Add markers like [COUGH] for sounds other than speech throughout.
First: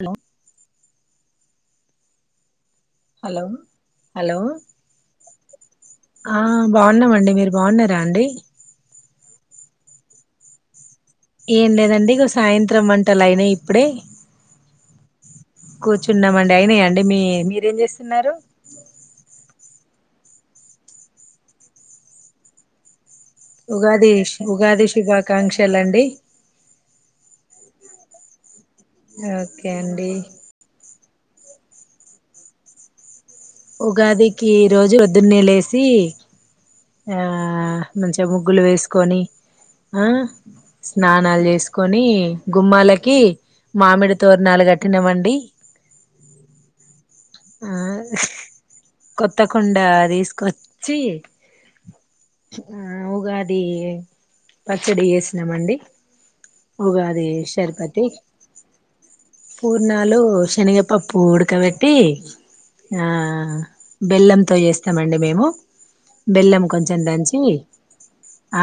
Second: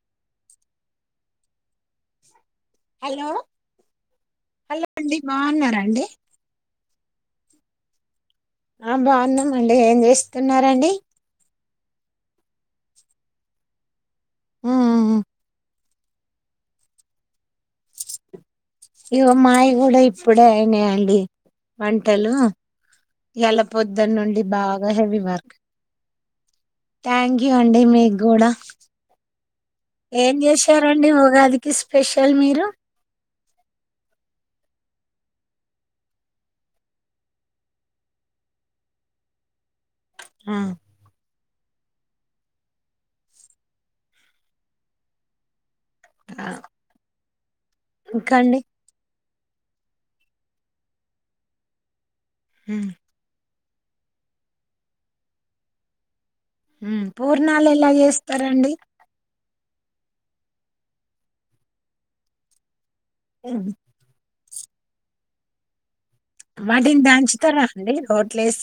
Hello hello hello hello అండి బాగున్నారాండి? ఆ బాగున్నామండి. మీరు బాగున్నారా అండి. ఆ బాగున్నాంమండి. ఏం చేస్తున్నారండి? ఏం లేదండి సాయంత్రం వంటలు అయినాయి ఇప్పుడే. ఉ ఉ ఉ కూర్చున్నామండి. అయినా అండి మీ మీరేం చేస్తున్నారు? ఇగో మాయ కూడా ఇప్పుడే అయినాయండి వంటలు. ఇయాల ఉగాది పొద్దున్న నుండి ఉగాది బాగా హెవీ వర్క్ శుభాకాంక్షలండి. థ్యాంక్ యూ అండి. మీకు కూడా ఓకే అండి అండి ఉగాదికి స్పెషల్ మీరు ఉగాదికి ఈరోజు పొద్దున్నే లేసి ఆ మంచిగా ముగ్గులు వేసుకొని ఆ స్నానాలు చేసుకు కొని గుమ్మాలకి మామిడి తోరణాలు కట్టినామండి. ఆ ఇంకా అండి కొత్తకుండా తీసుకొచ్చి ఆ ఉమ్, ఉగా అ అది పచ్చడి వేసినామండి. ఉ పూర్ణాలు ఎలా చేస్తారండి? పూర్ణాలు శనగపప్పు ఉడకబెట్టి, అ [UNINTELLIGIBLE] ఆ ఉమ్. బెల్లం చేస్తామండి మేము. బెల్లం వాటిని కొంచెం దంచి దంచుతారా అండి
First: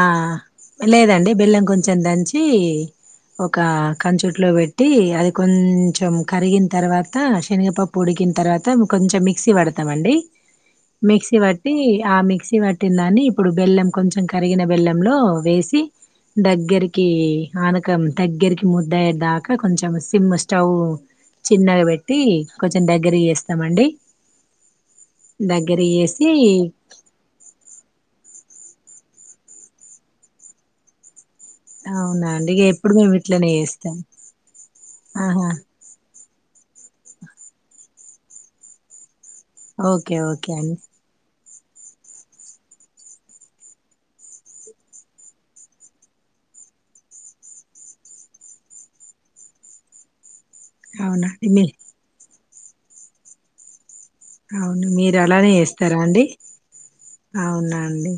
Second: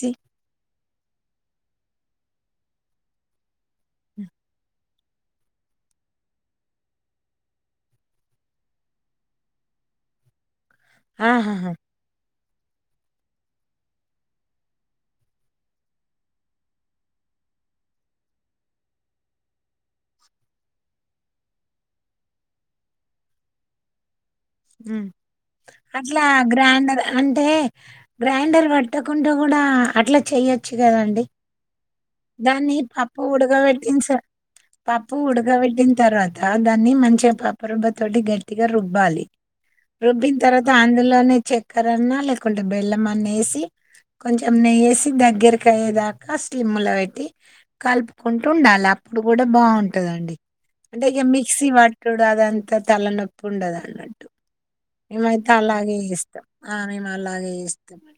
ఆ లేదండి బెల్లం కొంచెం దంచి ఓకే ఒక కంచుట్లో పెట్టి పెట్టి అది కొంచెం కరిగిన తర్వాత, శనగపప్పు ఉడికించి తర్వాత కొంచెం మిక్సీ పడతామండి. మిక్సీ ఆహాహా వాటి ఆ మిక్ పట్టిన దానిని ఎప్పుడూ బెల్లం కుంచం కరిగిన బెల్లం లో వేసి దగ్గరికి పానకం దగ్గరికి మూఢ అయ్యే దాకా కుంచం సిమ్ స్టవ్ చిన్నగా పెట్టి కుంచం దెగ్గర దగ్గర చేస్తామండి దగ్గర అట్లా చేసి గ్రైండర్ అంటే గ్రైండర్ పట్ పుట్టకుంటడా కూడా అట్లా చెయొచ్చు కదండి అవునా అండి ఇక దాన్ని ఎప్పుడు మేము పప్పు ఇట్లనే చేస్తాం ఉడగబెట్టిన పప్పు ఆహా ఉడగబెట్టిన తర్వాత దాన్ని మంచిగా పాప రుబ్బ తోటి గట్టిగా రుబ్బాలి ఓకే రూబ్బిన్ ఓకే తర్వాత అండి ఆందోళన చక్కర అన్నా లేకుంటే బెల్లమా అన్ని వేసి కొంచెం నెయ్యేసి దగ్గరకా అయ్యేదాకా స్లిమ్లో పెట్టి కలుపుకుంటూ ఉండాలి అప్పుడు కూడా బాగుంటది అండి అంటగ అవునా అండి. మీ మిక్సీ పట్టుడు ఆది అంతా తలనొప్ప ఉండద అవును మీరు అలానే మేమైతే అలాగే చేస్తారా అండి ఇస్తాం ఆ మేము అలాగే అవునా ఇస్తాం అండి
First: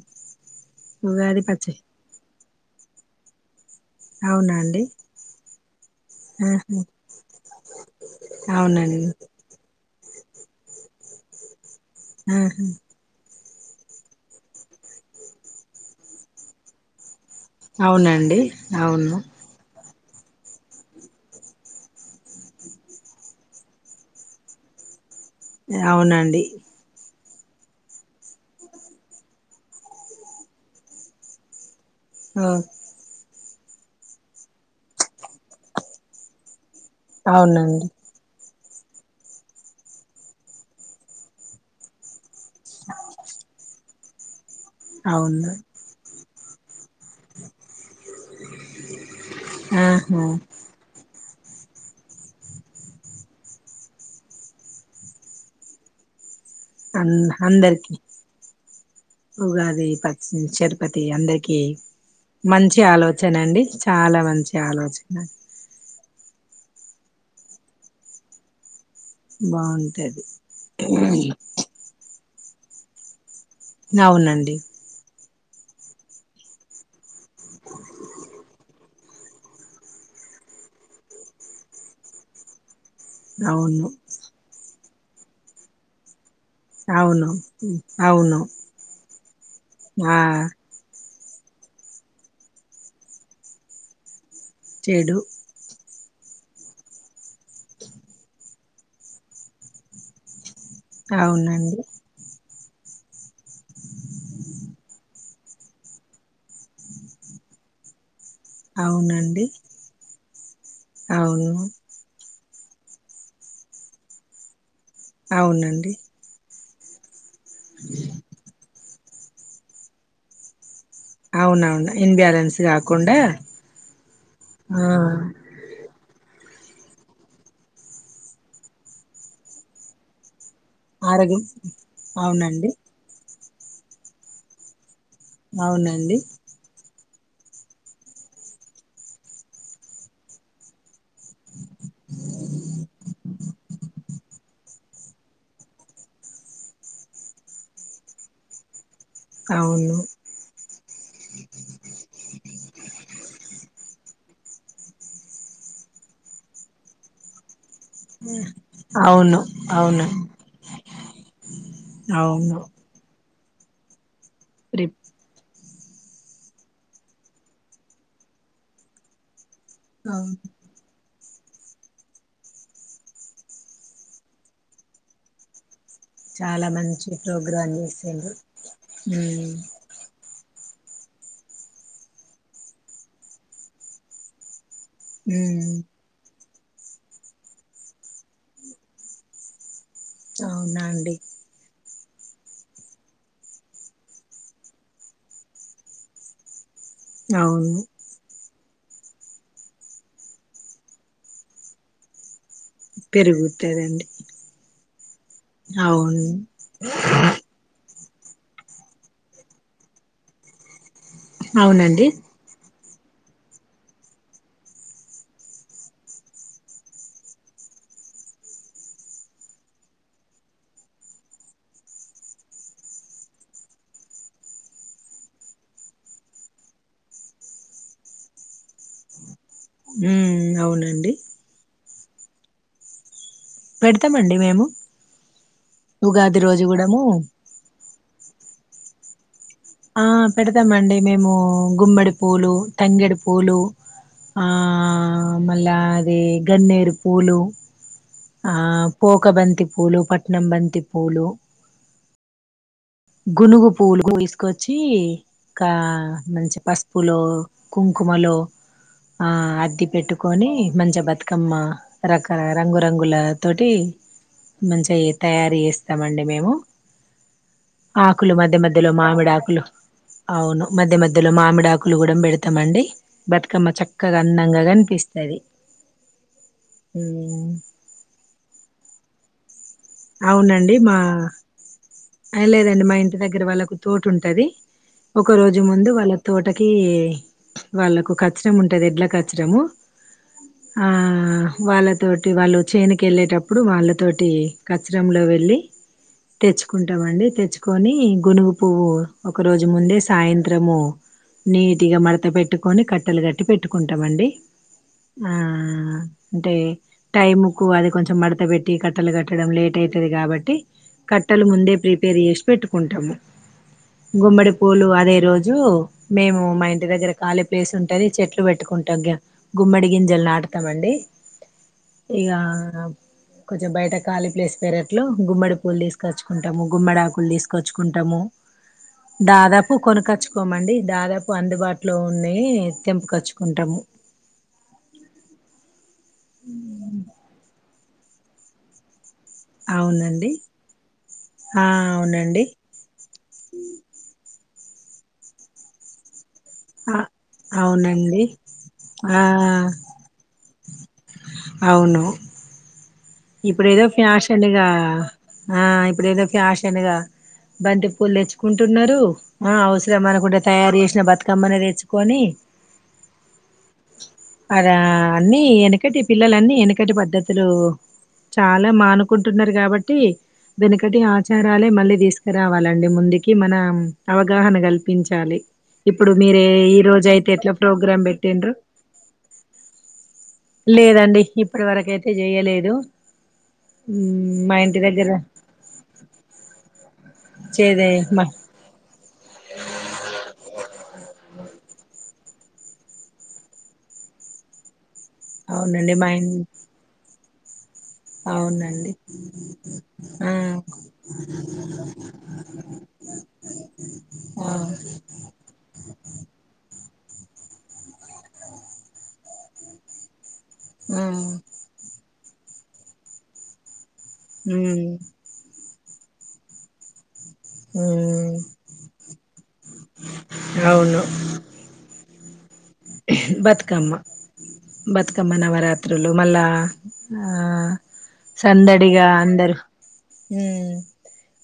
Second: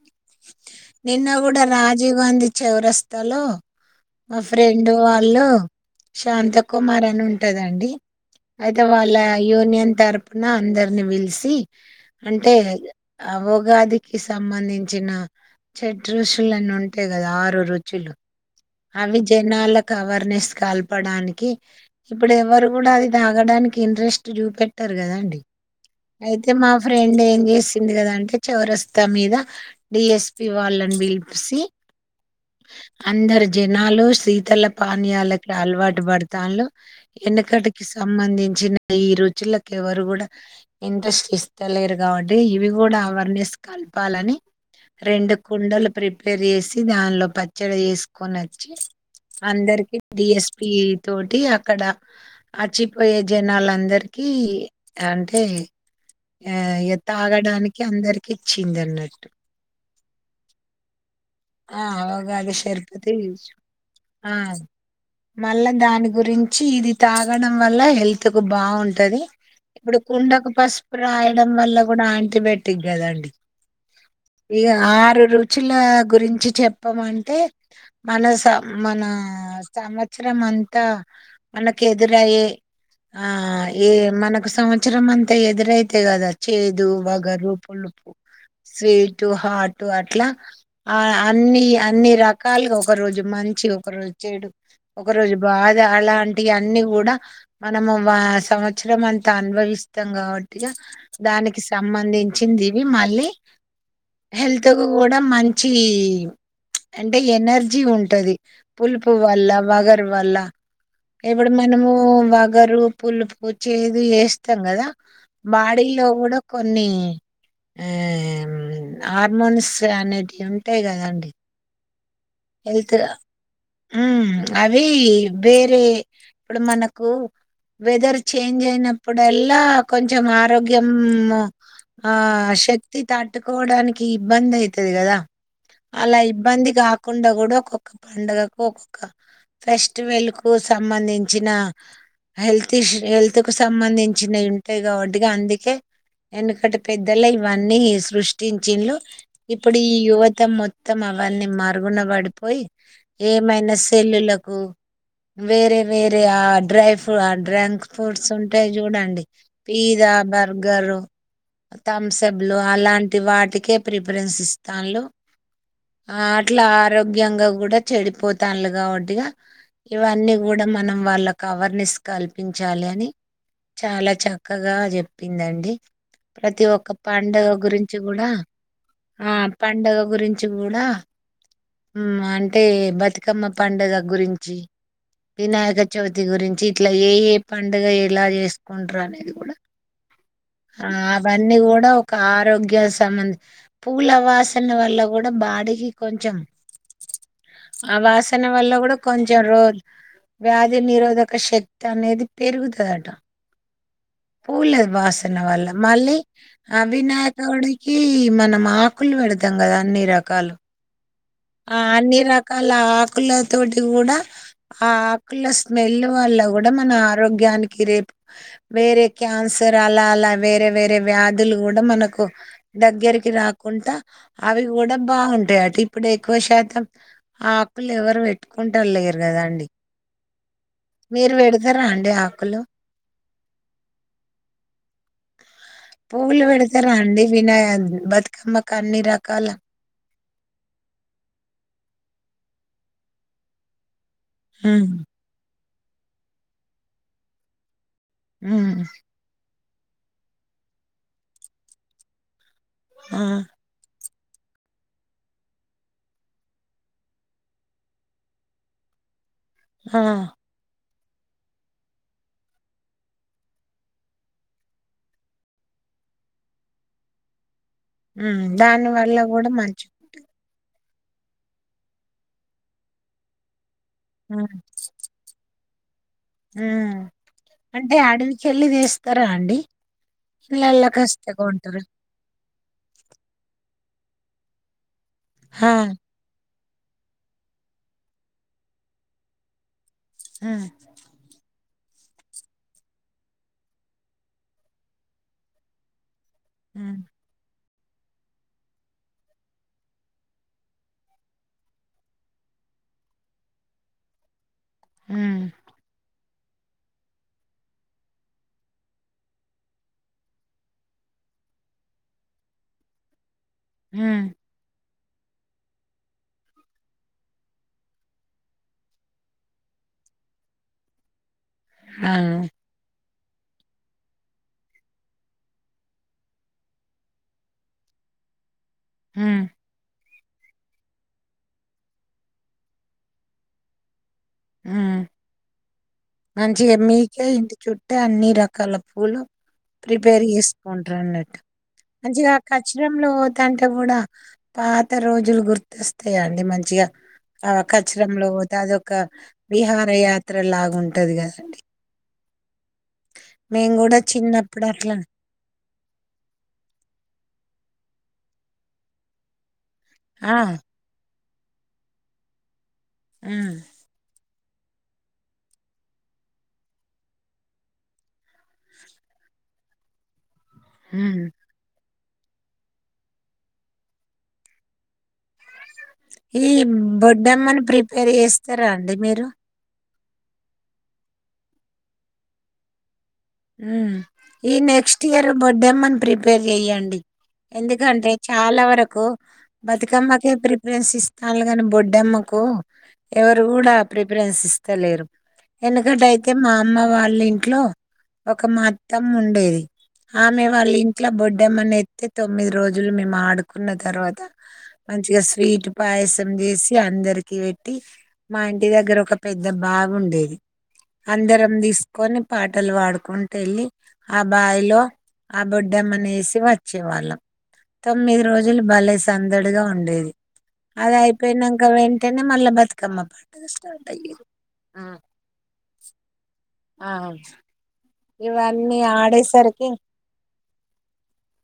నిన్న ఉగాది కూడా పచ్చడి రాజీవ్ గాంధీ చోరస్తలో మా అవునా అండి ఫ్రెండ్ వాళ్ళు శాంత ఆహా కుమార్ అని ఉంటదండి అయితే అవునండి వాళ్ళ యూనియన్ తరపున అందరిని పీలిస్త తి అంటే ఆహా ఆవ ఉగాదికి సంబంధించిన షట్రుచులు అని ఉంటేయి ఆరు రుచలు అవునండి ఆ అవును విజయ నా అలగ అవేర్నెస్ కల్పడానికి ఇప్పుడు ఎవరు కూడా అది తాగడానికి ఇంట్రెస్ట్ చూపెట్టారు కదండి అవునండి అయితే మా ఫ్రెండ్ ఏం చేసింది కదా అంటే చౌరస్తా మీద డిఎస్పి వాళ్ళని పిలిసి ఓ అందరి జనాలు శీతల పానీయాలకి అలవాటు పడతలు వెనకటికి అవునండి సంబంధించిన ఈ రూచులకి ఎవరు కూడా ఇంట్రెస్ట్ ఇస్తలేరు కాబట్టి ఇవి కూడా అవర్నెస్ కాల్ పాలని రెండు అవును కుండలు ప్రి ప్యరిస్ దానిలో పచ్చడి వేసు చ్చి అందరికి ఆహా డిఎస్పి తోటి అక్కడ అచిపోయే జనాలుందరిక అంటే ఆ ఇగ అ తాగడానికి అందరికి ఇచ్చింది అన్నట్టు ఉగాది ప తిరుపతి అందరికి ఆ అవగాది మంచి షర్బతి ఆలోచన అండి చాలా ఆ మంచి ఆలోచన మళ్ళా దాని గురించి ఇది తాగడం వల్ల హెల్త్ కు బాగుంటుంది ది ఇప్పుడు బాగుంటది కుండకు పసుపు రాయడం వల్ల కూడా ఆటోమేటిక్ కదా అండి అవునండి ఇగా ఆర్ రు చుల్ల గురించి చెప్పమంటే మల్లా స మన సంవత్సరం అంతా మల్లాక్ ఎదురయే ఆ అవును ఏ మనక్ సంవ్ చ్ఛరం అంత ఎదురైతే కదా చేదు అవును వగరు పులుపు అవును స్వీటు హాటు ఆ అట్లా ఆ అన్ని అన్ని రక్ కళ్ళీగా ఒక రోజు మంచిగ్ ఒక రోజు చేడు ఒక చెడు రోజు బాధ అలా వంటిగా అన్ని కూడా మనము వా సంవత్సరం అంతా అనుభవిస్తాం కాబట్ ట్టిగా దానికి అవునండి సంబందిం చ్చిందివి మళ్ళీ హెల్త్ గూడా మంచి అంటే ఎనర్జీ ఉంటది పులుపు అవునండి వల్ల వగరు వల్ల ఇప్పుడు అవును మనము వాగ్ వగరు పులుపు చేదు ఏస్తాం గదా అవునండి బాడీలో గూడా కొన్ని ఆ హార్మోన్స్ అనేటివ్ ఉం ఉంటాయ్ గద అండి అవునవును ఇన్బ్యాలెన్స్ హెల్త్ కాకుండా మ్ అవి ఆ వేరె ఇప్పుడు మనకు వెదర్ చేంజ్ అయినప్పుడల్లా కొంచెం ఆరోగ్య గ్యము ఆరోగ్యం ఆ అవునండి శక్తీ తట్ తట్టుకోవడానికి ఇబ్బంది అయితది గదా అవునండి ఇబ్బంది కాకుండా కూడా ఒక్కొక్క పండగకు ఒక్కొక్క ఫెస్టివల్ కు సంబంధించిన హెల్త్ హెల్త్ కు సంబంధించినవి ఉంటాయి కాబట్టిగ అందుకే ఎనుకటి పెద్దలు ఇవన్నీ సృష్టించిళ్ళు ఇప్పుడు ఈ అవును యువత మొత్ త్తమల్ వన్ని మరుగున పడిపోయి ఏమైనా సెల్లులకు వేరే వేరే ఆ డ్రై ఫు ఆ డ్రంక్ ఫుడ్స్ ఉంటాయి చూడండి అవును అవును పీజ్జా బర్గరు థంసబ్లు అవును అలాంటి వాట్ టికే ప్రిప్ ప్రిఫరెన్స్ ప్రిప్ ఇస్తాల్ను ఆ అట్లా ఆరోగ్యంగా గూడా చెడిపోతాల్లు కాబట్టి ఇగా ఇవన్నీ అవును కూడా మనం వాళ్ళ కవర్నెస్ కల్పించాలని చాలా చక్కగా చెప్పిందండి ప్రతి చాలా ఒక్క మంచి పండగ ప్రోగ్రాం గురించి గూడా చేసిండ్రు ఉ ఆ పండగ గురిం చూడ మ్ అంటే బతుకమ్మ పండుగ గురించి ఉమ్ వినాయక చవితి గురిం ఇట్లా ఏ ఏ పండగ ఎలా చేసుకుంటరు అనేది గూడ అవునా ఆ అండి అవన్నీ గూడా ఓ కా ఆరోగ్య సంబంద్ పూల వాసన వల్ల కూడా బాడీకి కొంచెం అవును ఆ వాసన వల్ల కూడ కొంచెం రో వ్యాధి నిరోధక శక్తి అనేది పెరుగుతుదట పెరుగుతదండి పూల వాస్ తున్న వల్ళ మళ్ళీ అవును ఆ వినాయకుడి కి మనం ఆకులు పెడతాం కదా అన్ని రకాలు ఆ అవునండి అన్నిరకాల ఆక్ కుల తోటి కూడా ఆ ఆకుల స్మెల్ వల్ల కూడా మన ఆరోగ్యానికి రేపు వేరే క్యాన్సర్ అలా అలా వేరే వేరే వ్యాధులు కూడా మనకు దగ్గరికి రాకుండా అవి కూడా బాగుంటాయి అటి ఇప్పుడు ఎక్కువ శాతం ఆ ఆకులు ఎవరు పెట్టుకుంటా లేరు కదా అండి మ్మ్ అవునండి డి ఆకులు పెడతామండి మేము ఉగాది పూలు రోజు పెడతార కూడాము అండి వినాయ బతుకమ్మ కన్ని రకాల ఆ పెడతామండి మేము గుమ్మడి పూలు తంగేడి పూలు ఆ ఉమ్ మా అలా అదిే గన్నేరు పూలు ఆ ఉమ్ పోోక బంతి పూలు పట్నం బంతి పూలు ఆ గునుగుపులు కో కోచ్చి కా మంచి పసుపు లో కుంకుమ లో ఆ అది ఆ పెట్టుకొని మంచి బత్ కమ్మ రక రంగు రంగుల తోటి మంచి ఇగా తయారు చేస్తాం అండీ మేము ఆకులు ఉమ్ మధ్య దాని మధ్యలో వల్ల మామిడి కూడా ఆకులు మంచి అవును మధ్య మధ్యలో మామిడి ఆకులు కూడా పెడతమండి బతుకమ్మ చక్క క్కగా అందంగా కనిపిస్తది ఉం అంటే అడవి కెళ్ళి తెస్తారా అండి ఇళ్లలకాస్తే కొంట్ర అ లేదండి మా ఇంటి దగ్గర వాళ్ళకు తోటుంటది ఒక రోజు ఆ ముందు వాళ్ళ తోట కి వాళ్ళలకు కచ్చరం ఉంటది ఎడ్ల కచ్చరము ఉమ్ ఆ వాళ్ళతోటి వాళ్ళు చేనుకి వెళ్ళేటప్పుడు వాళ్ళతోటి కచరం లో వెళ్ళి కుంట ఉమ్ మండి తెచ్చు కొని గునుగు పువ్వు ఒక రోజు ముందే సాయంత్రము నీటిగా మడత పెట్టుకొని కట్టెలు కట్టి పెట్టుకుంటామండి ఆ ఉమ్ అంటే టైముకు అది కొంచెం మడత పెట్టి కట్టలు కట్టడం లేట్ అవుతది కాబట్టి కట్ ట్టలు ముందే ప్రిపేర్ చేసి పెట్టుకుంటాము ఉమ్ గుమ్మడిపూలు అది అదే రోజు మేము మా ఇంటి దగ్గర కాలీ ప్లేస్ ఉంటేని చెట్లు పెట్టుకుంటాం గుమ్మడి గింజలు నాటుతమండి ఆ ఇగా కొంచెం బయట కాళీ ప్లేస్ పెరట్లో గుమ్మడి పూలు తీసుకు తీసుకొచ్చుకుంటాము గుమ్మడాకులు తీసుకొచ్చుకుంటాము ఉమ్ దాదాపు కొన కచ్చుకు కోమండి దాదాపు అందుబాటులో ఉన్నాయే తెంపకచ్చుకుంటాము ఆ మంచిగా మీకే ఇంటి చుట్ట అంటే అన్ని రకాల పూలు ప్రిపేర్ అవునండి చేసుకుంటారు అన్నట్టు ఆ మంచిగా అవునండి కచ్చరం లో పోతంటే కూడా పాత రోజులు గుర్తస్తాయా మంచిగా ఆ ఆ కచరం అవునండి లో పోతే అదొక ఆ విహార యాత్ర లాగా ట్టది కాస్ అండి ఇప్పుడేదో చిన్నప్పుడు ఫ్యాషన్గా అట్లా ఆ ఇప్పుడేదో ఫ్యాషన్గా బంతిపూ లు తెచ్చుకుంటున్నారు అ ఇమనకు ఆ కూడా తయారు చేసిన బతుక్ కమ్మని తెచ్చుకొని అ అద అన్నిీ వెనకటి పిల్లలన్నిీ వెనకటి పద్ధతులు చాలా మానుకుంటున్నారు కాబట్టి వెనుకటి ఉమ్ ఆచారాలే మళ్ళీ తీసుక్ రావాలండి ముందుకి మన అవగాహన కల్పించాలి ఇప్పుడు మీరే ఈ రోజ అయితే ఎట్లా బొడ్డమ్మని ప్రోగ్రాం ప్రిపేర్ పెట్టిండ్రు చేస్తారా అండి మీరు లేదండి ఇప్పటి వరకయితే చేయలేదు మ్మ్ ఈ మా ఇంటి నెక్స్ట్ దగ్గర ఇయర్ బొడ్డెమ్మని ప్రిపేర్ చెయ్యండి చేదే ఎందుకంటే మా చాలా వరకు బతుకమ్మకే ప్రిఫరెన్స్ ఇస్తాను కానీ బొడ్ దడెమ్మకు ఎవరు కూడా ప్రిఫరెన్స్ ఇస్తలేరు అవునండి ఎందుకంటే ఇం అయితే మా అమ్మ వాళ్ళు ఇంట్ ట్లో ఒక అవునండి మత్తమ్మ ఉండేది ఆ ఆమె వాళ్ళ ఇంట్లో బొడ్డమ్మని ఎత్తే తొమ్మిది రోజులు మేము ఆడుకున్న తర్వాత ఆ మంచిగా స్వీట్ పాయసం చేసి అందరు దకి పెట్టి మా ఇంటి దగ్గర ఒక పెద్ద బావి ఉండేది ఆ అందరం తీసుకొని బట్టలు వాడుకుంటే వెళ్ళి ఆ బాయి లో ఉమ్ ఆ బొడ్ దమనేసి వచ్చేవాళ్ళం తొమ్మిది ఉమ్ రోజులు భలే సందడిగా ఉండేది అది అవును అయిపోయినాక వెంట్ వెంటనే మల్ళ బతుక్ బతుకమ్మా పాటలు స్టార్ బతుకమ్మ అయ్యేయి బతుకమ్మ నవరాత్రులు మళ్ళా అవును ఆ సందడిగా అందరు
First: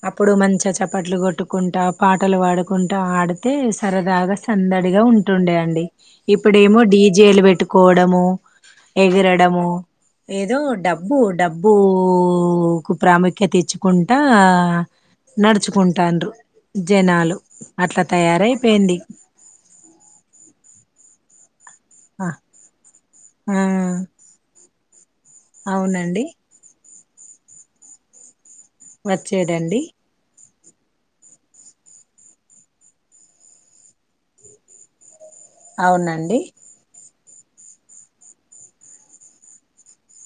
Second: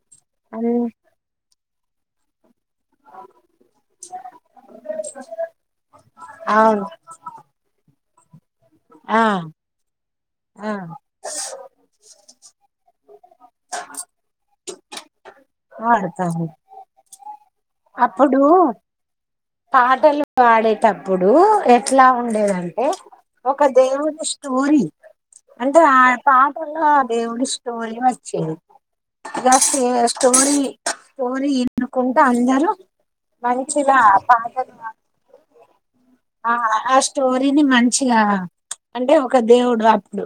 అప్పుడు మంచి చప్పట్లు కొట్టుక్ కుంటా పాటలు పాడుక్ కుంట ఆడితే సరదాగా సందడిగా అ ఉంటుండే అండి ఇప్పుడేమో అవును డీజేలు పెట్టుకు కొడము ఆ ఎగరడము ఏదో ఆ డబ్బు డబ్బు కు ప్రాముఖ్యత ఇచ్చుకుంటా నడుచుకుంటాండరు వాడతాము జనాలు అట్లా అప్పుడు తయారైపోయింది పాటలు పాడేతప్పుడు ఎట్లా ఆ ఉండేదింటే ఆ ఒక దేవుడి స్టోరీ అంటే ఆ అవునండి పాటలో దేవుడి స్టోరి అని వచ్చేరు గా వచ్చేదండి సో స్టోరీ కోరి వినుకుంటా అందరు మంచిగా బాగోదు మా అవునండి స్టోరీని మంచిగా అంటే ఒక దేవుడు రా అప్పుడు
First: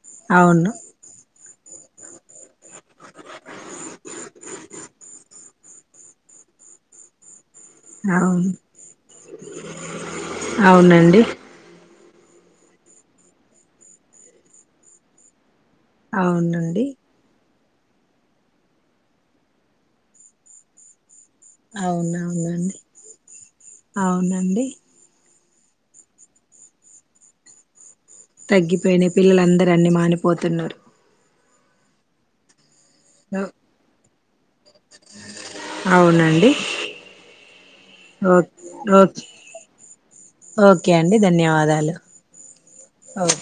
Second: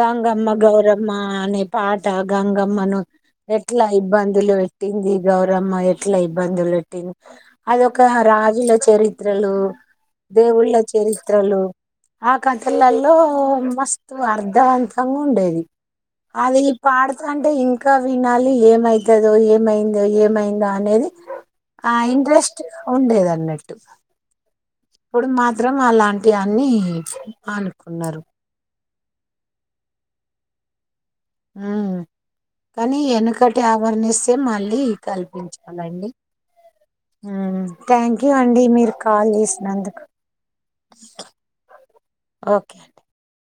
గంగమ్మ అవును గౌరమ్మ అనే పాట గంగమ్మను ఎట్లా ఇబ్బందులు పెట్టింది గౌరమ్మ ఎట్లా ఇబ్బందులు పెట్టింది అదొక అవును రాజుల చరిత్రలు దేవుళ్ల అవునండి చరిత్రలు ఆ కథలల్లో మస్తు అర్ధవంతంగా ఉండేది వాళ్ళు ఈ అవునండి పాడుతంటే ఇ ఇంకా వినాలి ఏమయితదో ఏమైందో ఏమైందో అనేది ఆ ఇంట్రెస్ట్ అవునవునండి ఉండేది అన్నట్టు అవునండి అప్పుడు మాత్రం అలాంటి అన్ని అన్ కొన్నారు పెని పిల్లలందరు అన్నీ మానిపోతున్నారు హమ్ కానీ ఎనుకటి అవేర్నెస్ ఆయితే మళ్ళీ కల్పించాలండి అవునండి థ్యాంక్ యూ ఓ అండి మీరు ఓకే కాల్ చేసినందుకు ఓకే అండి ధన్యవాదాలు ఓకే అండి ఓకే